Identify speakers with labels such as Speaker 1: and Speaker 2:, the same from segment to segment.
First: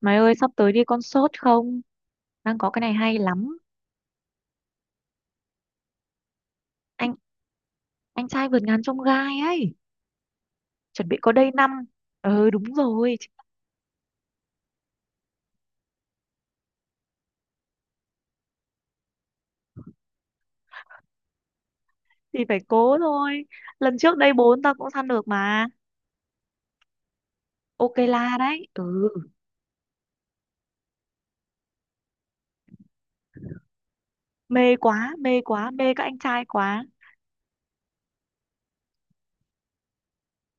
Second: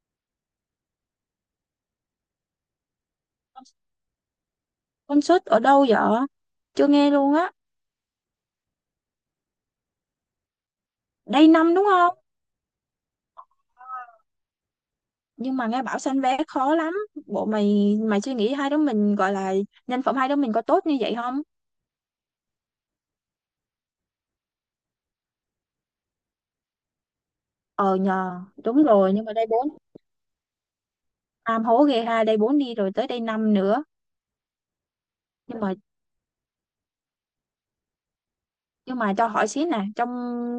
Speaker 1: Mày ơi sắp tới đi concert không? Đang có cái này hay lắm.
Speaker 2: Concert ở đâu vậy? Chưa nghe
Speaker 1: Anh
Speaker 2: luôn á.
Speaker 1: anh trai vượt ngàn chông gai ấy, chuẩn bị có
Speaker 2: Đây
Speaker 1: đây năm.
Speaker 2: năm đúng không?
Speaker 1: Ừ, đúng rồi,
Speaker 2: Nhưng mà nghe bảo sanh vé khó lắm. Bộ mày mày suy nghĩ, hai đứa mình gọi là nhân phẩm hai đứa mình có tốt như vậy không?
Speaker 1: thì phải cố thôi. Lần trước đây 4 tao cũng săn được mà. Ok la đấy. Ừ,
Speaker 2: Đúng rồi, nhưng mà đây bốn. Nam hố ghê ha, đây bốn đi rồi tới đây năm nữa.
Speaker 1: mê quá, mê
Speaker 2: Nhưng
Speaker 1: quá,
Speaker 2: mà
Speaker 1: mê các anh trai quá.
Speaker 2: nhưng mà cho hỏi xíu nè, trong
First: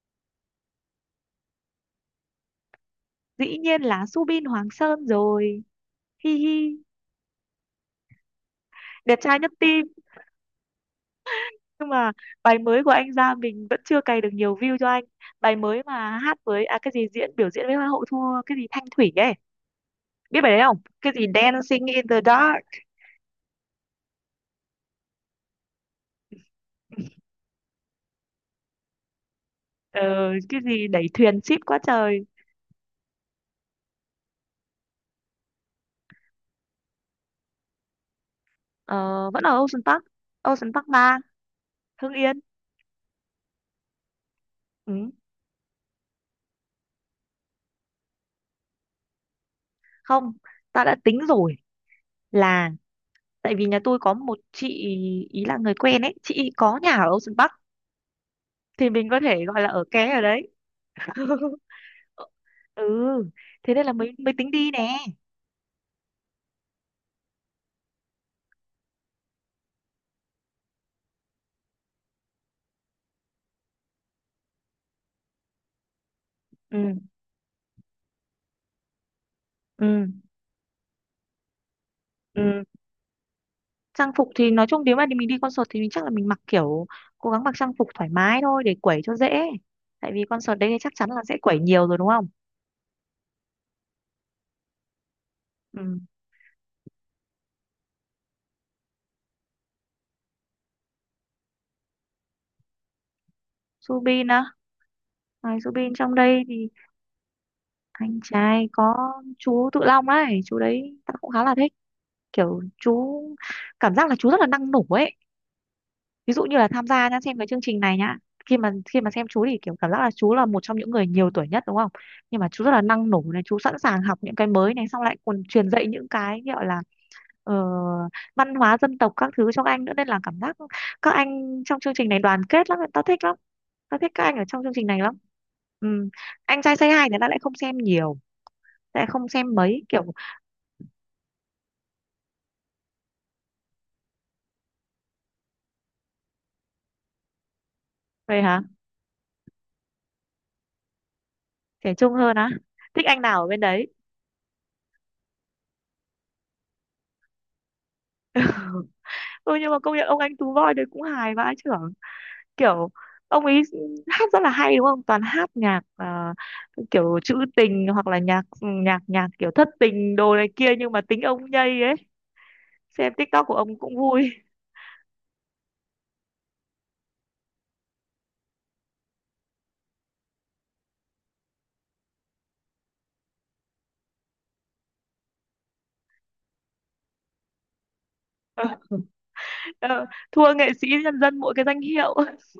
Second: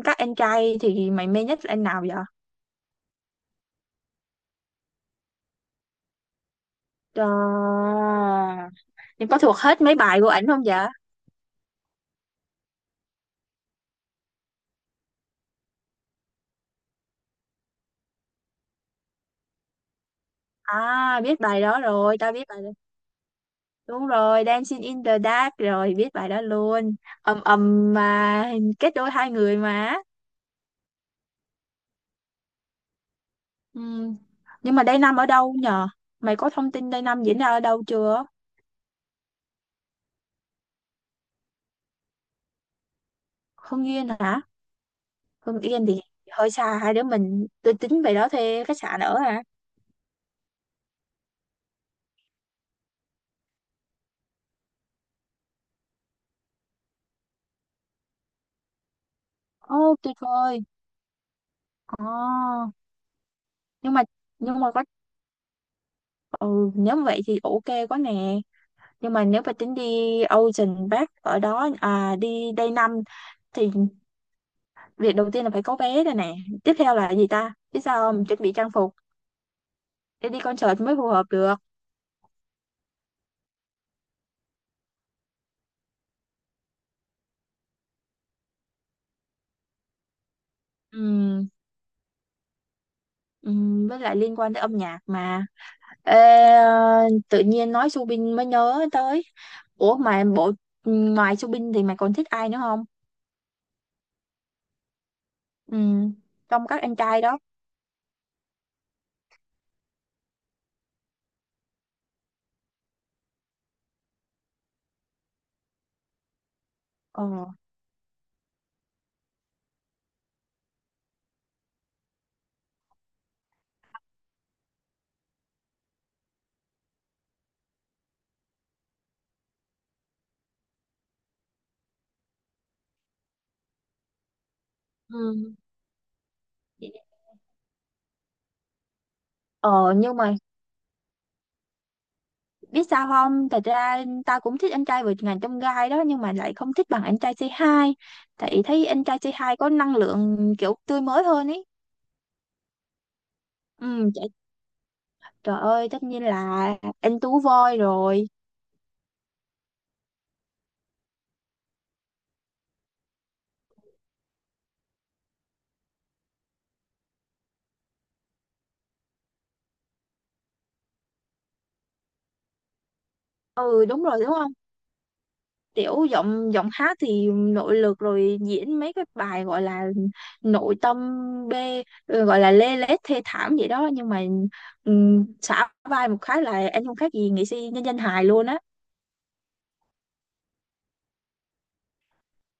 Speaker 2: các anh trai thì mày mê nhất là anh nào vậy?
Speaker 1: Dĩ nhiên là Subin Hoàng Sơn rồi. Hi hi,
Speaker 2: Trời,
Speaker 1: đẹp
Speaker 2: em có
Speaker 1: trai nhất
Speaker 2: thuộc
Speaker 1: team.
Speaker 2: hết mấy bài của ảnh không vậy?
Speaker 1: Nhưng mà bài mới của anh ra mình vẫn chưa cày được nhiều view cho anh. Bài mới mà hát với cái gì diễn biểu diễn với Hoa hậu thua cái gì Thanh Thủy ấy, biết bài đấy không, cái
Speaker 2: À,
Speaker 1: gì
Speaker 2: biết bài đó
Speaker 1: Dancing in
Speaker 2: rồi,
Speaker 1: the
Speaker 2: tao biết
Speaker 1: Dark.
Speaker 2: đúng rồi, Dancing in the Dark rồi, biết bài đó luôn. Ầm ầm mà kết đôi hai người mà.
Speaker 1: ờ, cái gì đẩy thuyền ship quá trời.
Speaker 2: Ừm. Nhưng mà Day Năm ở đâu nhờ? Mày có thông tin Day Năm diễn ra ở đâu chưa?
Speaker 1: ờ, Vẫn ở Ocean Park, Ocean Park 3, Hưng Yên.
Speaker 2: Hưng Yên hả?
Speaker 1: Ừ.
Speaker 2: Hưng Yên thì hơi xa hai đứa mình. Tôi tính về đó thuê khách sạn ở hả?
Speaker 1: Không, ta đã tính rồi, là tại vì nhà tôi có một chị ý, là người quen ấy, chị ý có nhà ở Ocean Park thì mình có thể gọi là ở
Speaker 2: Ô,
Speaker 1: ké
Speaker 2: tuyệt
Speaker 1: ở đấy.
Speaker 2: vời. Ồ,
Speaker 1: Ừ, thế nên là
Speaker 2: nhưng mà
Speaker 1: mới mới tính
Speaker 2: nhưng mà
Speaker 1: đi
Speaker 2: có
Speaker 1: nè.
Speaker 2: ừ, nếu vậy thì ok quá nè. Nhưng mà nếu mà tính đi Ocean Park ở đó, à, đi Day Năm thì việc đầu tiên là phải có vé đây nè, tiếp
Speaker 1: Ừ,
Speaker 2: theo là gì ta biết sao không, chuẩn bị trang phục
Speaker 1: ừ,
Speaker 2: để đi concert mới phù hợp được.
Speaker 1: ừ, trang phục thì nói chung nếu mà mình đi concert thì mình chắc là mình mặc kiểu cố gắng mặc trang phục thoải mái thôi để quẩy cho dễ, tại vì concert đấy thì chắc chắn là sẽ
Speaker 2: Ừm,
Speaker 1: quẩy nhiều rồi đúng không.
Speaker 2: với lại liên quan tới âm nhạc mà.
Speaker 1: Ừ.
Speaker 2: Ê, ờ, tự nhiên nói Subin mới nhớ tới, ủa mà bộ ngoài Subin thì mày còn thích ai nữa không?
Speaker 1: Subin á, ngoài Subin
Speaker 2: Ừm,
Speaker 1: trong đây
Speaker 2: trong
Speaker 1: thì
Speaker 2: các anh trai đó.
Speaker 1: anh trai có chú Tự Long ấy, chú đấy ta cũng khá là thích, kiểu chú, cảm giác là chú rất là năng nổ ấy, ví dụ như là tham gia nhá,
Speaker 2: Ờ.
Speaker 1: xem cái chương trình này nhá, khi mà xem chú thì kiểu cảm giác là chú là một trong những người nhiều tuổi nhất đúng không, nhưng mà chú rất là năng nổ này, chú sẵn sàng học những cái mới này, xong lại còn truyền dạy những cái gọi là ờ, văn hóa dân tộc các thứ cho các anh nữa, nên là cảm giác các anh trong chương trình này đoàn kết lắm, tao thích lắm, tao thích các anh ở trong chương trình này lắm.
Speaker 2: Ừ.
Speaker 1: Ừ. Anh trai Say Hi thì tao lại không xem nhiều, tao lại không xem mấy
Speaker 2: Ờ
Speaker 1: kiểu.
Speaker 2: nhưng mà biết sao không, thật ra ta cũng thích anh trai vượt ngàn chông gai đó, nhưng mà lại không thích bằng anh trai c hai.
Speaker 1: Vậy
Speaker 2: Tại
Speaker 1: hả?
Speaker 2: thấy anh trai c hai có năng lượng kiểu tươi mới hơn ý.
Speaker 1: Trẻ trung hơn á, thích anh nào ở bên đấy?
Speaker 2: Ừ, trời, trời ơi, tất nhiên là anh Tú Voi rồi.
Speaker 1: Ừ, nhưng mà công nhận ông anh Tú Voi đấy cũng hài vãi chưởng, kiểu ông ấy hát rất là hay đúng không, toàn hát nhạc kiểu trữ tình hoặc là nhạc nhạc nhạc kiểu thất tình đồ này kia nhưng mà tính ông nhây ấy, xem TikTok của ông
Speaker 2: Ừ
Speaker 1: cũng
Speaker 2: đúng rồi, đúng
Speaker 1: vui.
Speaker 2: không, tiểu giọng giọng hát thì nội lực rồi, diễn mấy cái bài gọi là nội tâm, bê, gọi là lê lết thê thảm vậy đó, nhưng mà xả vai một cái là anh không khác gì nghệ sĩ nhân dân hài luôn á.
Speaker 1: Ờ, thua nghệ sĩ nhân dân mỗi cái danh hiệu.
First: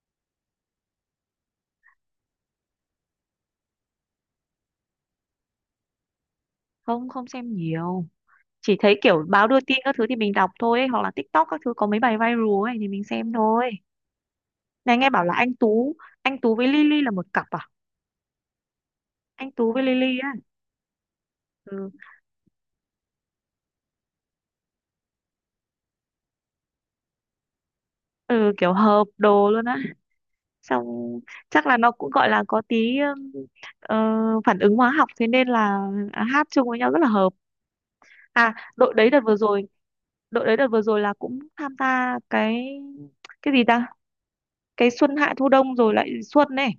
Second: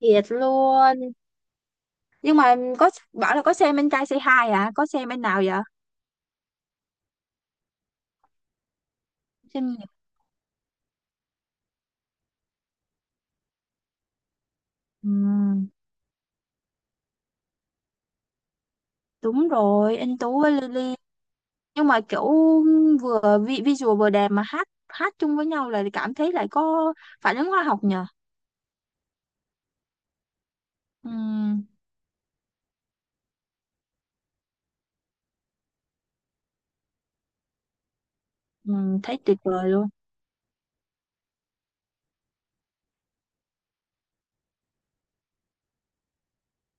Speaker 2: Thiệt luôn. Nhưng mà có bảo là có xem anh trai Say Hi à, có xem anh nào vậy?
Speaker 1: Không, không xem nhiều, chỉ thấy kiểu báo đưa
Speaker 2: Xem
Speaker 1: tin
Speaker 2: nhạc.
Speaker 1: các thứ thì mình đọc thôi ấy, hoặc là TikTok các thứ có mấy bài viral ấy thì mình xem thôi. Này
Speaker 2: Ừ,
Speaker 1: nghe bảo là anh Tú, anh Tú với Lily là một cặp à?
Speaker 2: đúng
Speaker 1: Anh Tú với
Speaker 2: rồi,
Speaker 1: Lily
Speaker 2: anh
Speaker 1: á?
Speaker 2: Tú với Lily. Nhưng
Speaker 1: Ừ.
Speaker 2: mà kiểu vừa visual vừa đẹp mà hát hát chung với nhau là cảm thấy lại có phản ứng hóa học nhờ.
Speaker 1: Ừ, kiểu hợp đồ luôn á, xong chắc
Speaker 2: Ừm,
Speaker 1: là nó cũng gọi là có tí ờ, phản ứng hóa học, thế nên là hát chung với nhau rất là hợp. À, đội đấy
Speaker 2: thấy
Speaker 1: đợt vừa
Speaker 2: tuyệt
Speaker 1: rồi,
Speaker 2: vời luôn.
Speaker 1: đội đấy đợt vừa rồi là cũng tham gia cái gì ta, cái xuân hạ thu đông rồi lại xuân này,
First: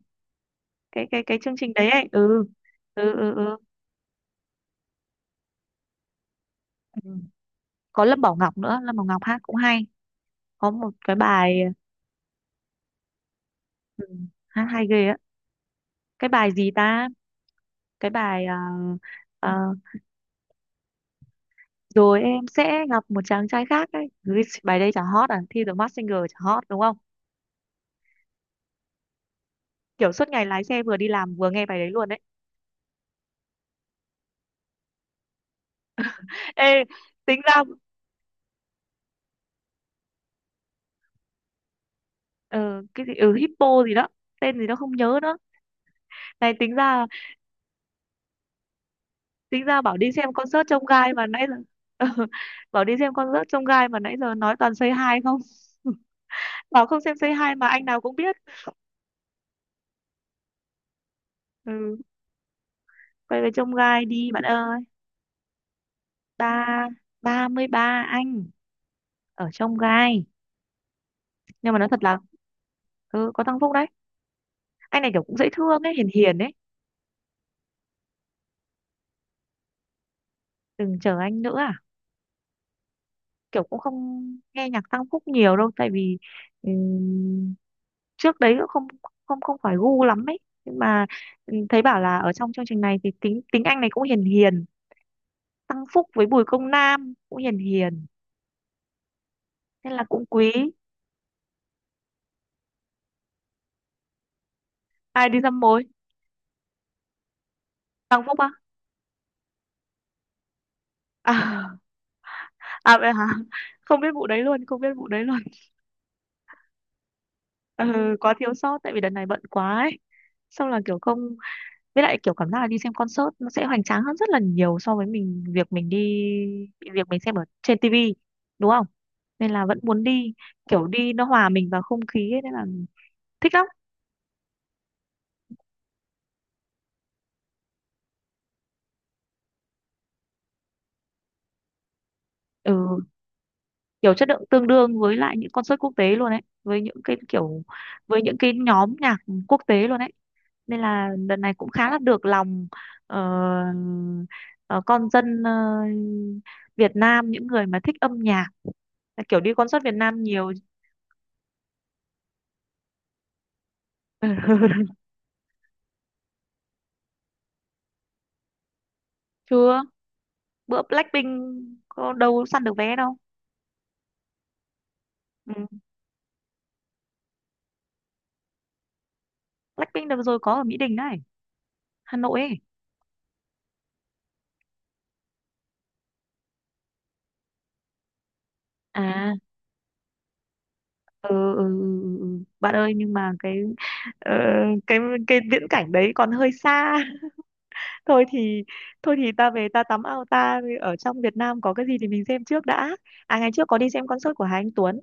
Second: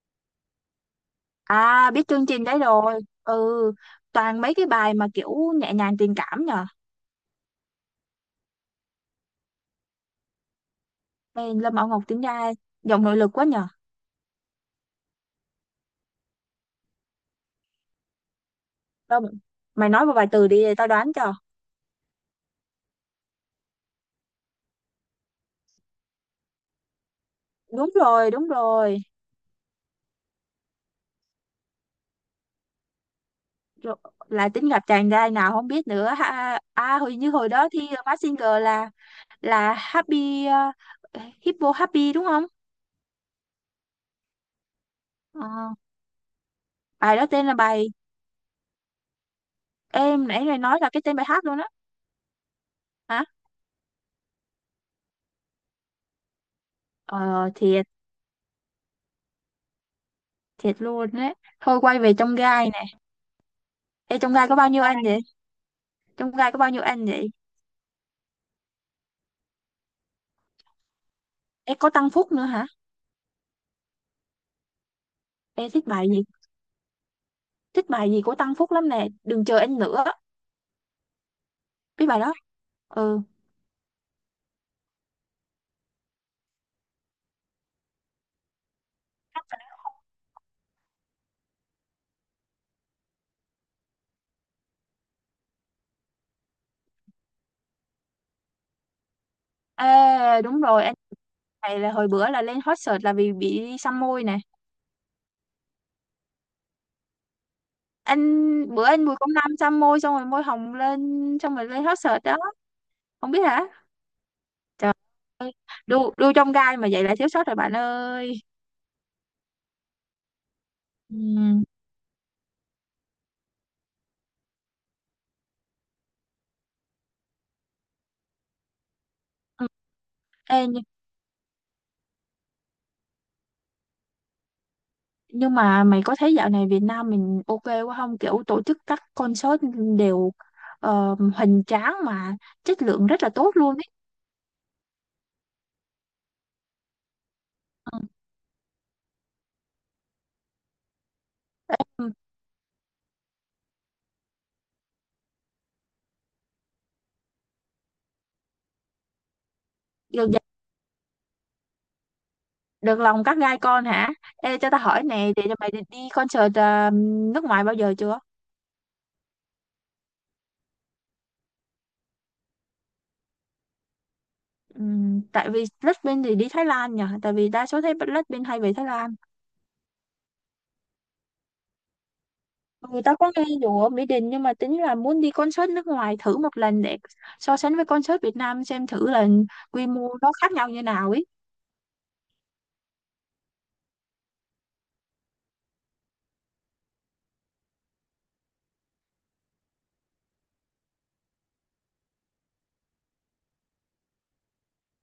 Speaker 1: cái chương trình đấy
Speaker 2: À
Speaker 1: ấy.
Speaker 2: biết chương trình
Speaker 1: Ừ,
Speaker 2: đấy rồi.
Speaker 1: ừ, ừ, ừ.
Speaker 2: Ừ, toàn mấy cái bài mà kiểu nhẹ nhàng tình cảm nhờ.
Speaker 1: ừ. Có Lâm Bảo Ngọc nữa, Lâm Bảo Ngọc hát cũng hay, có một cái
Speaker 2: Ê,
Speaker 1: bài,
Speaker 2: Lâm Bảo Ngọc tính ra giọng nội lực quá nhờ.
Speaker 1: ừ, hát hay ghê á, cái bài gì ta, cái bài
Speaker 2: Đâu,
Speaker 1: ờ,
Speaker 2: mày nói một vài từ đi tao đoán cho.
Speaker 1: rồi em sẽ gặp một chàng trai khác ấy. Ui, bài đây chả hot à, thi The Masked Singer chả hot đúng không,
Speaker 2: Đúng rồi, đúng rồi,
Speaker 1: kiểu suốt ngày lái xe vừa đi làm vừa nghe bài đấy luôn đấy.
Speaker 2: rồi là tính gặp chàng trai nào không biết nữa ha.
Speaker 1: Ê,
Speaker 2: À hồi như
Speaker 1: tính
Speaker 2: hồi
Speaker 1: ra
Speaker 2: đó thi Mask Singer là Happy, Hippo Happy đúng không?
Speaker 1: ờ, cái gì, ừ, Hippo gì đó, tên gì đó không nhớ nữa.
Speaker 2: Ờ,
Speaker 1: Này tính ra,
Speaker 2: bài đó tên là bài
Speaker 1: tính ra bảo đi
Speaker 2: em
Speaker 1: xem
Speaker 2: nãy này
Speaker 1: concert
Speaker 2: nói
Speaker 1: trông
Speaker 2: là cái
Speaker 1: gai
Speaker 2: tên bài
Speaker 1: mà
Speaker 2: hát
Speaker 1: nãy giờ.
Speaker 2: luôn á.
Speaker 1: Bảo đi xem
Speaker 2: Hả?
Speaker 1: concert trông gai mà nãy giờ nói toàn Say Hi không. Bảo không xem Say
Speaker 2: Ờ
Speaker 1: Hi mà anh
Speaker 2: thiệt,
Speaker 1: nào cũng biết.
Speaker 2: thiệt luôn đấy. Thôi
Speaker 1: Ừ,
Speaker 2: quay về trong gai nè.
Speaker 1: quay về trông gai
Speaker 2: Ê,
Speaker 1: đi
Speaker 2: trong
Speaker 1: bạn
Speaker 2: gai có bao
Speaker 1: ơi.
Speaker 2: nhiêu anh vậy? Trong gai có bao nhiêu
Speaker 1: Ba
Speaker 2: anh vậy?
Speaker 1: ba mươi ba anh ở trông gai, nhưng
Speaker 2: Ê,
Speaker 1: mà nói
Speaker 2: có
Speaker 1: thật
Speaker 2: Tăng
Speaker 1: là
Speaker 2: Phúc nữa hả?
Speaker 1: ừ, có thăng Phúc đấy, anh này kiểu cũng dễ
Speaker 2: Ê,
Speaker 1: thương
Speaker 2: thích
Speaker 1: ấy, hiền
Speaker 2: bài gì,
Speaker 1: hiền ấy.
Speaker 2: thích bài gì của Tăng Phúc lắm nè, đừng chờ anh nữa.
Speaker 1: Đừng chờ anh nữa à?
Speaker 2: Biết bài đó. Ừ.
Speaker 1: Kiểu cũng không nghe nhạc Tăng Phúc nhiều đâu, tại vì ừ, trước đấy cũng không, không không phải gu lắm ấy, nhưng mà ừ, thấy bảo là ở trong chương trình này thì tính tính anh này cũng hiền hiền, Tăng Phúc với Bùi Công Nam cũng hiền hiền nên là cũng
Speaker 2: Ê,
Speaker 1: quý.
Speaker 2: đúng rồi, anh này là hồi bữa là lên hot search là vì bị xăm môi nè.
Speaker 1: Ai đi dăm mối?
Speaker 2: Anh
Speaker 1: Tăng Phúc á?
Speaker 2: bữa anh Bùi Công Nam xăm môi xong rồi môi hồng lên, xong rồi
Speaker 1: À,
Speaker 2: lên hot search đó.
Speaker 1: à vậy hả,
Speaker 2: Không biết hả?
Speaker 1: không biết vụ đấy luôn, không biết
Speaker 2: Trời,
Speaker 1: vụ đấy luôn.
Speaker 2: đu đu trong gai mà vậy là thiếu sót rồi bạn
Speaker 1: Ừ, quá
Speaker 2: ơi.
Speaker 1: thiếu sót tại vì đợt này bận quá ấy, xong là kiểu không,
Speaker 2: Ừm.
Speaker 1: với lại kiểu cảm giác là đi xem concert nó sẽ hoành tráng hơn rất là nhiều so với mình, việc mình xem ở trên tivi đúng không, nên là
Speaker 2: Ừ.
Speaker 1: vẫn muốn đi,
Speaker 2: Ê,
Speaker 1: kiểu đi nó hòa mình vào không khí ấy, nên là thích lắm.
Speaker 2: nhưng mà mày có thấy dạo này Việt Nam mình ok quá không? Kiểu tổ chức các concert đều ờ, hoành tráng mà chất
Speaker 1: Ừ,
Speaker 2: lượng rất là tốt luôn ấy.
Speaker 1: kiểu chất lượng tương đương với lại những concert quốc tế luôn ấy, với những cái kiểu,
Speaker 2: Ừ.
Speaker 1: với những cái nhóm nhạc quốc tế luôn ấy, nên là lần này cũng khá là
Speaker 2: Ừ.
Speaker 1: được lòng ờ, ờ, con dân Việt Nam, những người mà thích âm nhạc, kiểu đi concert Việt Nam
Speaker 2: Được,
Speaker 1: nhiều.
Speaker 2: được lòng các gai con hả? Ê, cho tao hỏi nè, để mày đi đi concert ờ, nước ngoài bao giờ chưa?
Speaker 1: Chưa, bữa Blackpink có đâu săn được vé đâu.
Speaker 2: Tại
Speaker 1: Ừ.
Speaker 2: vì Blackpink thì đi Thái Lan nhỉ? Tại vì đa số thấy Blackpink hay về Thái Lan.
Speaker 1: Blackpink đợt vừa rồi có ở Mỹ Đình này, Hà Nội ấy.
Speaker 2: Người ta có nghe dù ở Mỹ Đình nhưng mà tính là muốn đi concert nước ngoài thử một lần để so sánh với concert Việt Nam xem thử là
Speaker 1: À,
Speaker 2: quy mô nó khác nhau như nào ấy.
Speaker 1: ừ, ừ, ừ, ừ. Ừ. Bạn ơi nhưng mà cái ờ, cái cái viễn cảnh đấy còn hơi xa. Thôi thì, thôi thì ta về ta tắm ao ta, ở trong Việt Nam có cái gì thì mình xem trước đã. À, ngày trước có đi xem concert của Hà Anh Tuấn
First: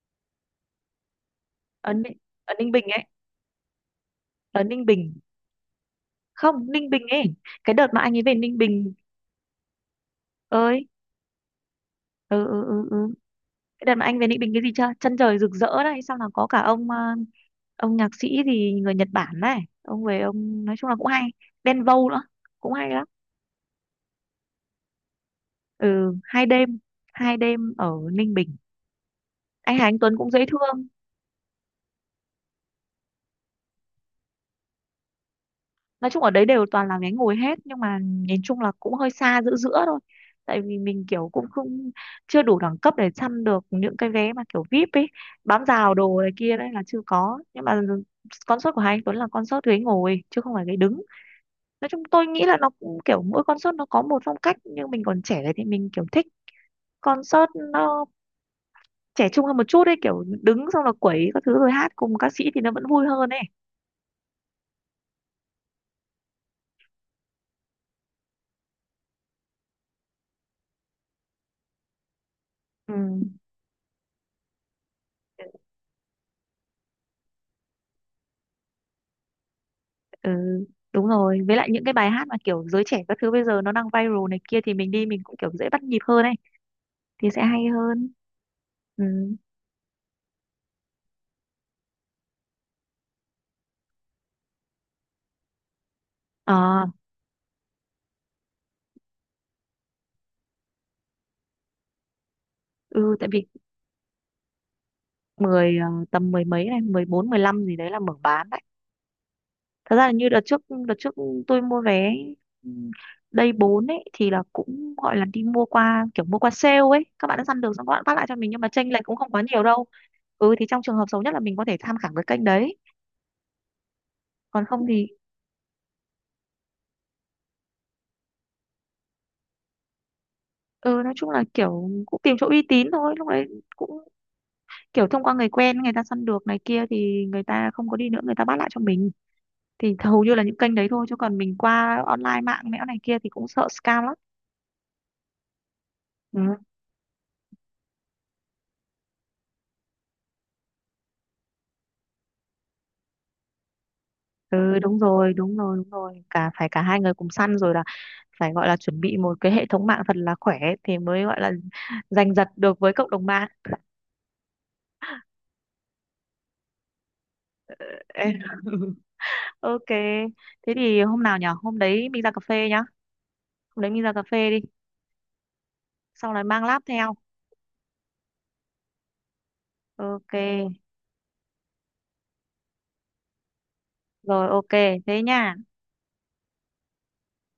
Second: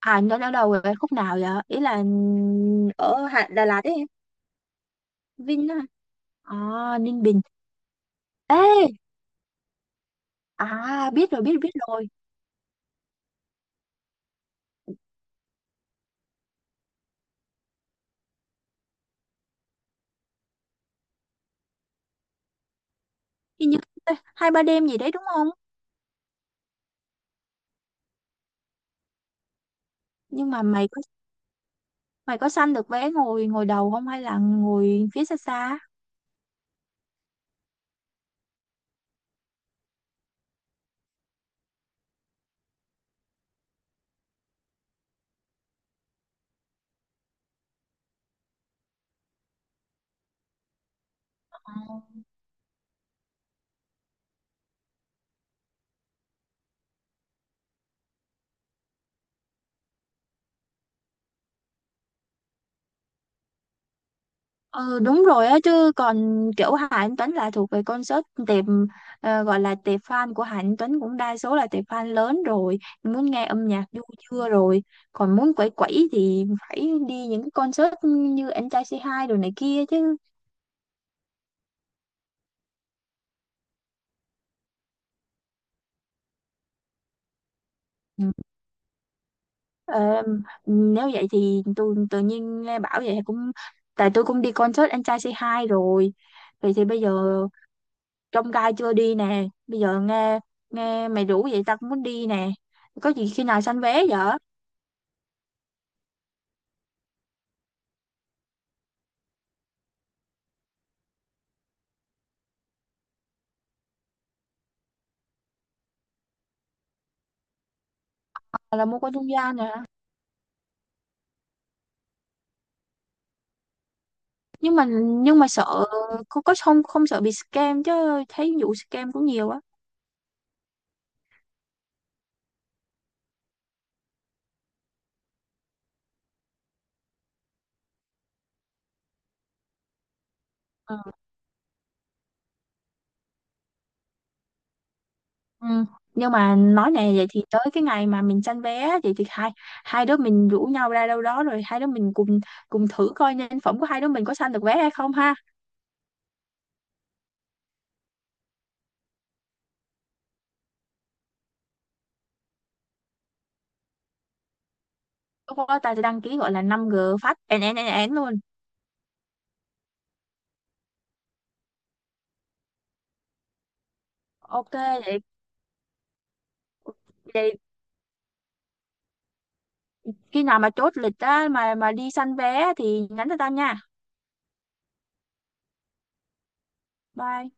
Speaker 2: À nó ở đâu vậy? Khúc nào vậy? Ý
Speaker 1: ở
Speaker 2: là
Speaker 1: Ninh, ở Ninh Bình ấy,
Speaker 2: ở Đà Lạt ấy, em.
Speaker 1: ở Ninh Bình,
Speaker 2: Vin á.
Speaker 1: không, Ninh
Speaker 2: À,
Speaker 1: Bình
Speaker 2: Ninh
Speaker 1: ấy,
Speaker 2: Bình.
Speaker 1: cái đợt mà anh ấy về Ninh
Speaker 2: Ê,
Speaker 1: Bình ơi.
Speaker 2: à biết rồi, biết biết rồi.
Speaker 1: Ừ, ừ, ừ, ừ. Cái đợt mà anh về Ninh Bình cái gì chưa? Chân trời rực rỡ này, xong là có cả ông ông nhạc sĩ gì người Nhật Bản này, ông về ông nói chung là cũng hay. Đen Vâu nữa, cũng hay lắm.
Speaker 2: Hình như 2-3 đêm gì đấy đúng không?
Speaker 1: Ừ, 2 đêm, hai đêm ở Ninh Bình. Anh Hà Anh Tuấn cũng dễ
Speaker 2: Nhưng mà
Speaker 1: thương.
Speaker 2: mày có săn được vé ngồi, đầu không hay là ngồi phía xa xa?
Speaker 1: Nói chung ở đấy đều toàn là ghé ngồi hết nhưng mà nhìn chung là cũng hơi xa, giữa giữa thôi. Tại vì mình kiểu cũng không, chưa đủ đẳng cấp để săn được những cái vé mà kiểu VIP ấy, bám rào đồ này kia đấy là chưa có. Nhưng mà concert của Hà Anh Tuấn là concert ghế ngồi chứ không phải ghế đứng,
Speaker 2: Ờ.
Speaker 1: nói chung tôi nghĩ là nó cũng kiểu mỗi concert nó có một phong cách, nhưng mình còn trẻ này thì mình kiểu thích concert nó trẻ trung hơn một chút ấy, kiểu đứng xong là quẩy các thứ rồi hát cùng ca sĩ thì nó vẫn vui hơn ấy.
Speaker 2: Ừ, đúng rồi á, chứ còn kiểu Hà Anh Tuấn là thuộc về concert tệp, ờ, gọi là tệp fan của Hà Anh Tuấn cũng đa số là tệp fan lớn rồi,
Speaker 1: Ừ.
Speaker 2: muốn nghe âm nhạc du chưa rồi, còn muốn quẩy quẩy thì phải đi những cái concert như anh trai c hai rồi này kia chứ.
Speaker 1: Ừ, đúng rồi, với lại những cái bài hát mà kiểu giới trẻ các thứ bây giờ nó đang viral này kia thì mình đi mình cũng kiểu dễ bắt nhịp hơn ấy, thì sẽ hay hơn.
Speaker 2: Ừ.
Speaker 1: Ừ.
Speaker 2: Ờ, nếu vậy thì tôi tự nhiên nghe bảo vậy cũng, tại tôi cũng đi concert anh trai c hai rồi, vậy thì
Speaker 1: Ờ,
Speaker 2: bây giờ trong gai chưa đi nè, bây giờ nghe nghe mày rủ vậy tao cũng muốn đi nè. Có
Speaker 1: ừ, tại
Speaker 2: gì khi
Speaker 1: vì
Speaker 2: nào sanh vé vậy?
Speaker 1: mười tầm mười mấy này, 14 15 gì đấy là mở bán, thật ra là như đợt trước, đợt trước tôi mua vé ừ, đây 4 ấy thì là cũng gọi là đi mua qua kiểu mua qua sale ấy, các bạn đã săn được xong các bạn phát lại cho mình nhưng mà
Speaker 2: Là
Speaker 1: chênh
Speaker 2: mua
Speaker 1: lệch
Speaker 2: qua
Speaker 1: cũng
Speaker 2: trung
Speaker 1: không quá
Speaker 2: gian
Speaker 1: nhiều
Speaker 2: nè,
Speaker 1: đâu. Ừ, thì trong trường hợp xấu nhất là mình có thể tham khảo cái kênh đấy, còn
Speaker 2: nhưng
Speaker 1: không
Speaker 2: mà
Speaker 1: thì
Speaker 2: nhưng mà sợ, có không không, sợ bị scam chứ, thấy vụ scam cũng nhiều á.
Speaker 1: ừ, nói chung là kiểu cũng tìm chỗ uy tín thôi lúc đấy, cũng kiểu thông qua người quen, người ta săn được này kia thì người ta không có đi nữa, người ta bắt lại cho mình thì hầu như là những kênh đấy
Speaker 2: Ừ.
Speaker 1: thôi, chứ còn mình qua online mạng mẽo này kia thì cũng sợ scam lắm.
Speaker 2: Ừ. Nhưng
Speaker 1: Ừ.
Speaker 2: mà nói nè, vậy thì tới cái ngày mà mình sanh vé vậy thì hai hai đứa mình rủ nhau ra đâu đó rồi hai đứa mình cùng cùng thử coi nhân phẩm của hai đứa mình có sanh được vé
Speaker 1: Ừ,
Speaker 2: hay
Speaker 1: đúng
Speaker 2: không
Speaker 1: rồi,
Speaker 2: ha.
Speaker 1: đúng rồi, đúng rồi. Phải cả hai người cùng săn rồi là phải gọi là chuẩn bị một cái hệ thống mạng thật là khỏe thì mới gọi là giành giật được với cộng đồng mạng.
Speaker 2: Lúc đó ta sẽ đăng ký gọi là 5G, phát én én én én
Speaker 1: Ê,
Speaker 2: luôn.
Speaker 1: ok. Thế thì hôm nào nhở? Hôm đấy mình ra cà phê nhá. Hôm đấy mình ra cà phê đi.
Speaker 2: Ok, vậy
Speaker 1: Xong rồi mang láp theo.
Speaker 2: vậy
Speaker 1: Ok.
Speaker 2: khi nào mà chốt lịch á mà đi săn vé thì nhắn cho tao nha.
Speaker 1: Rồi ok, thế nha.
Speaker 2: Bye.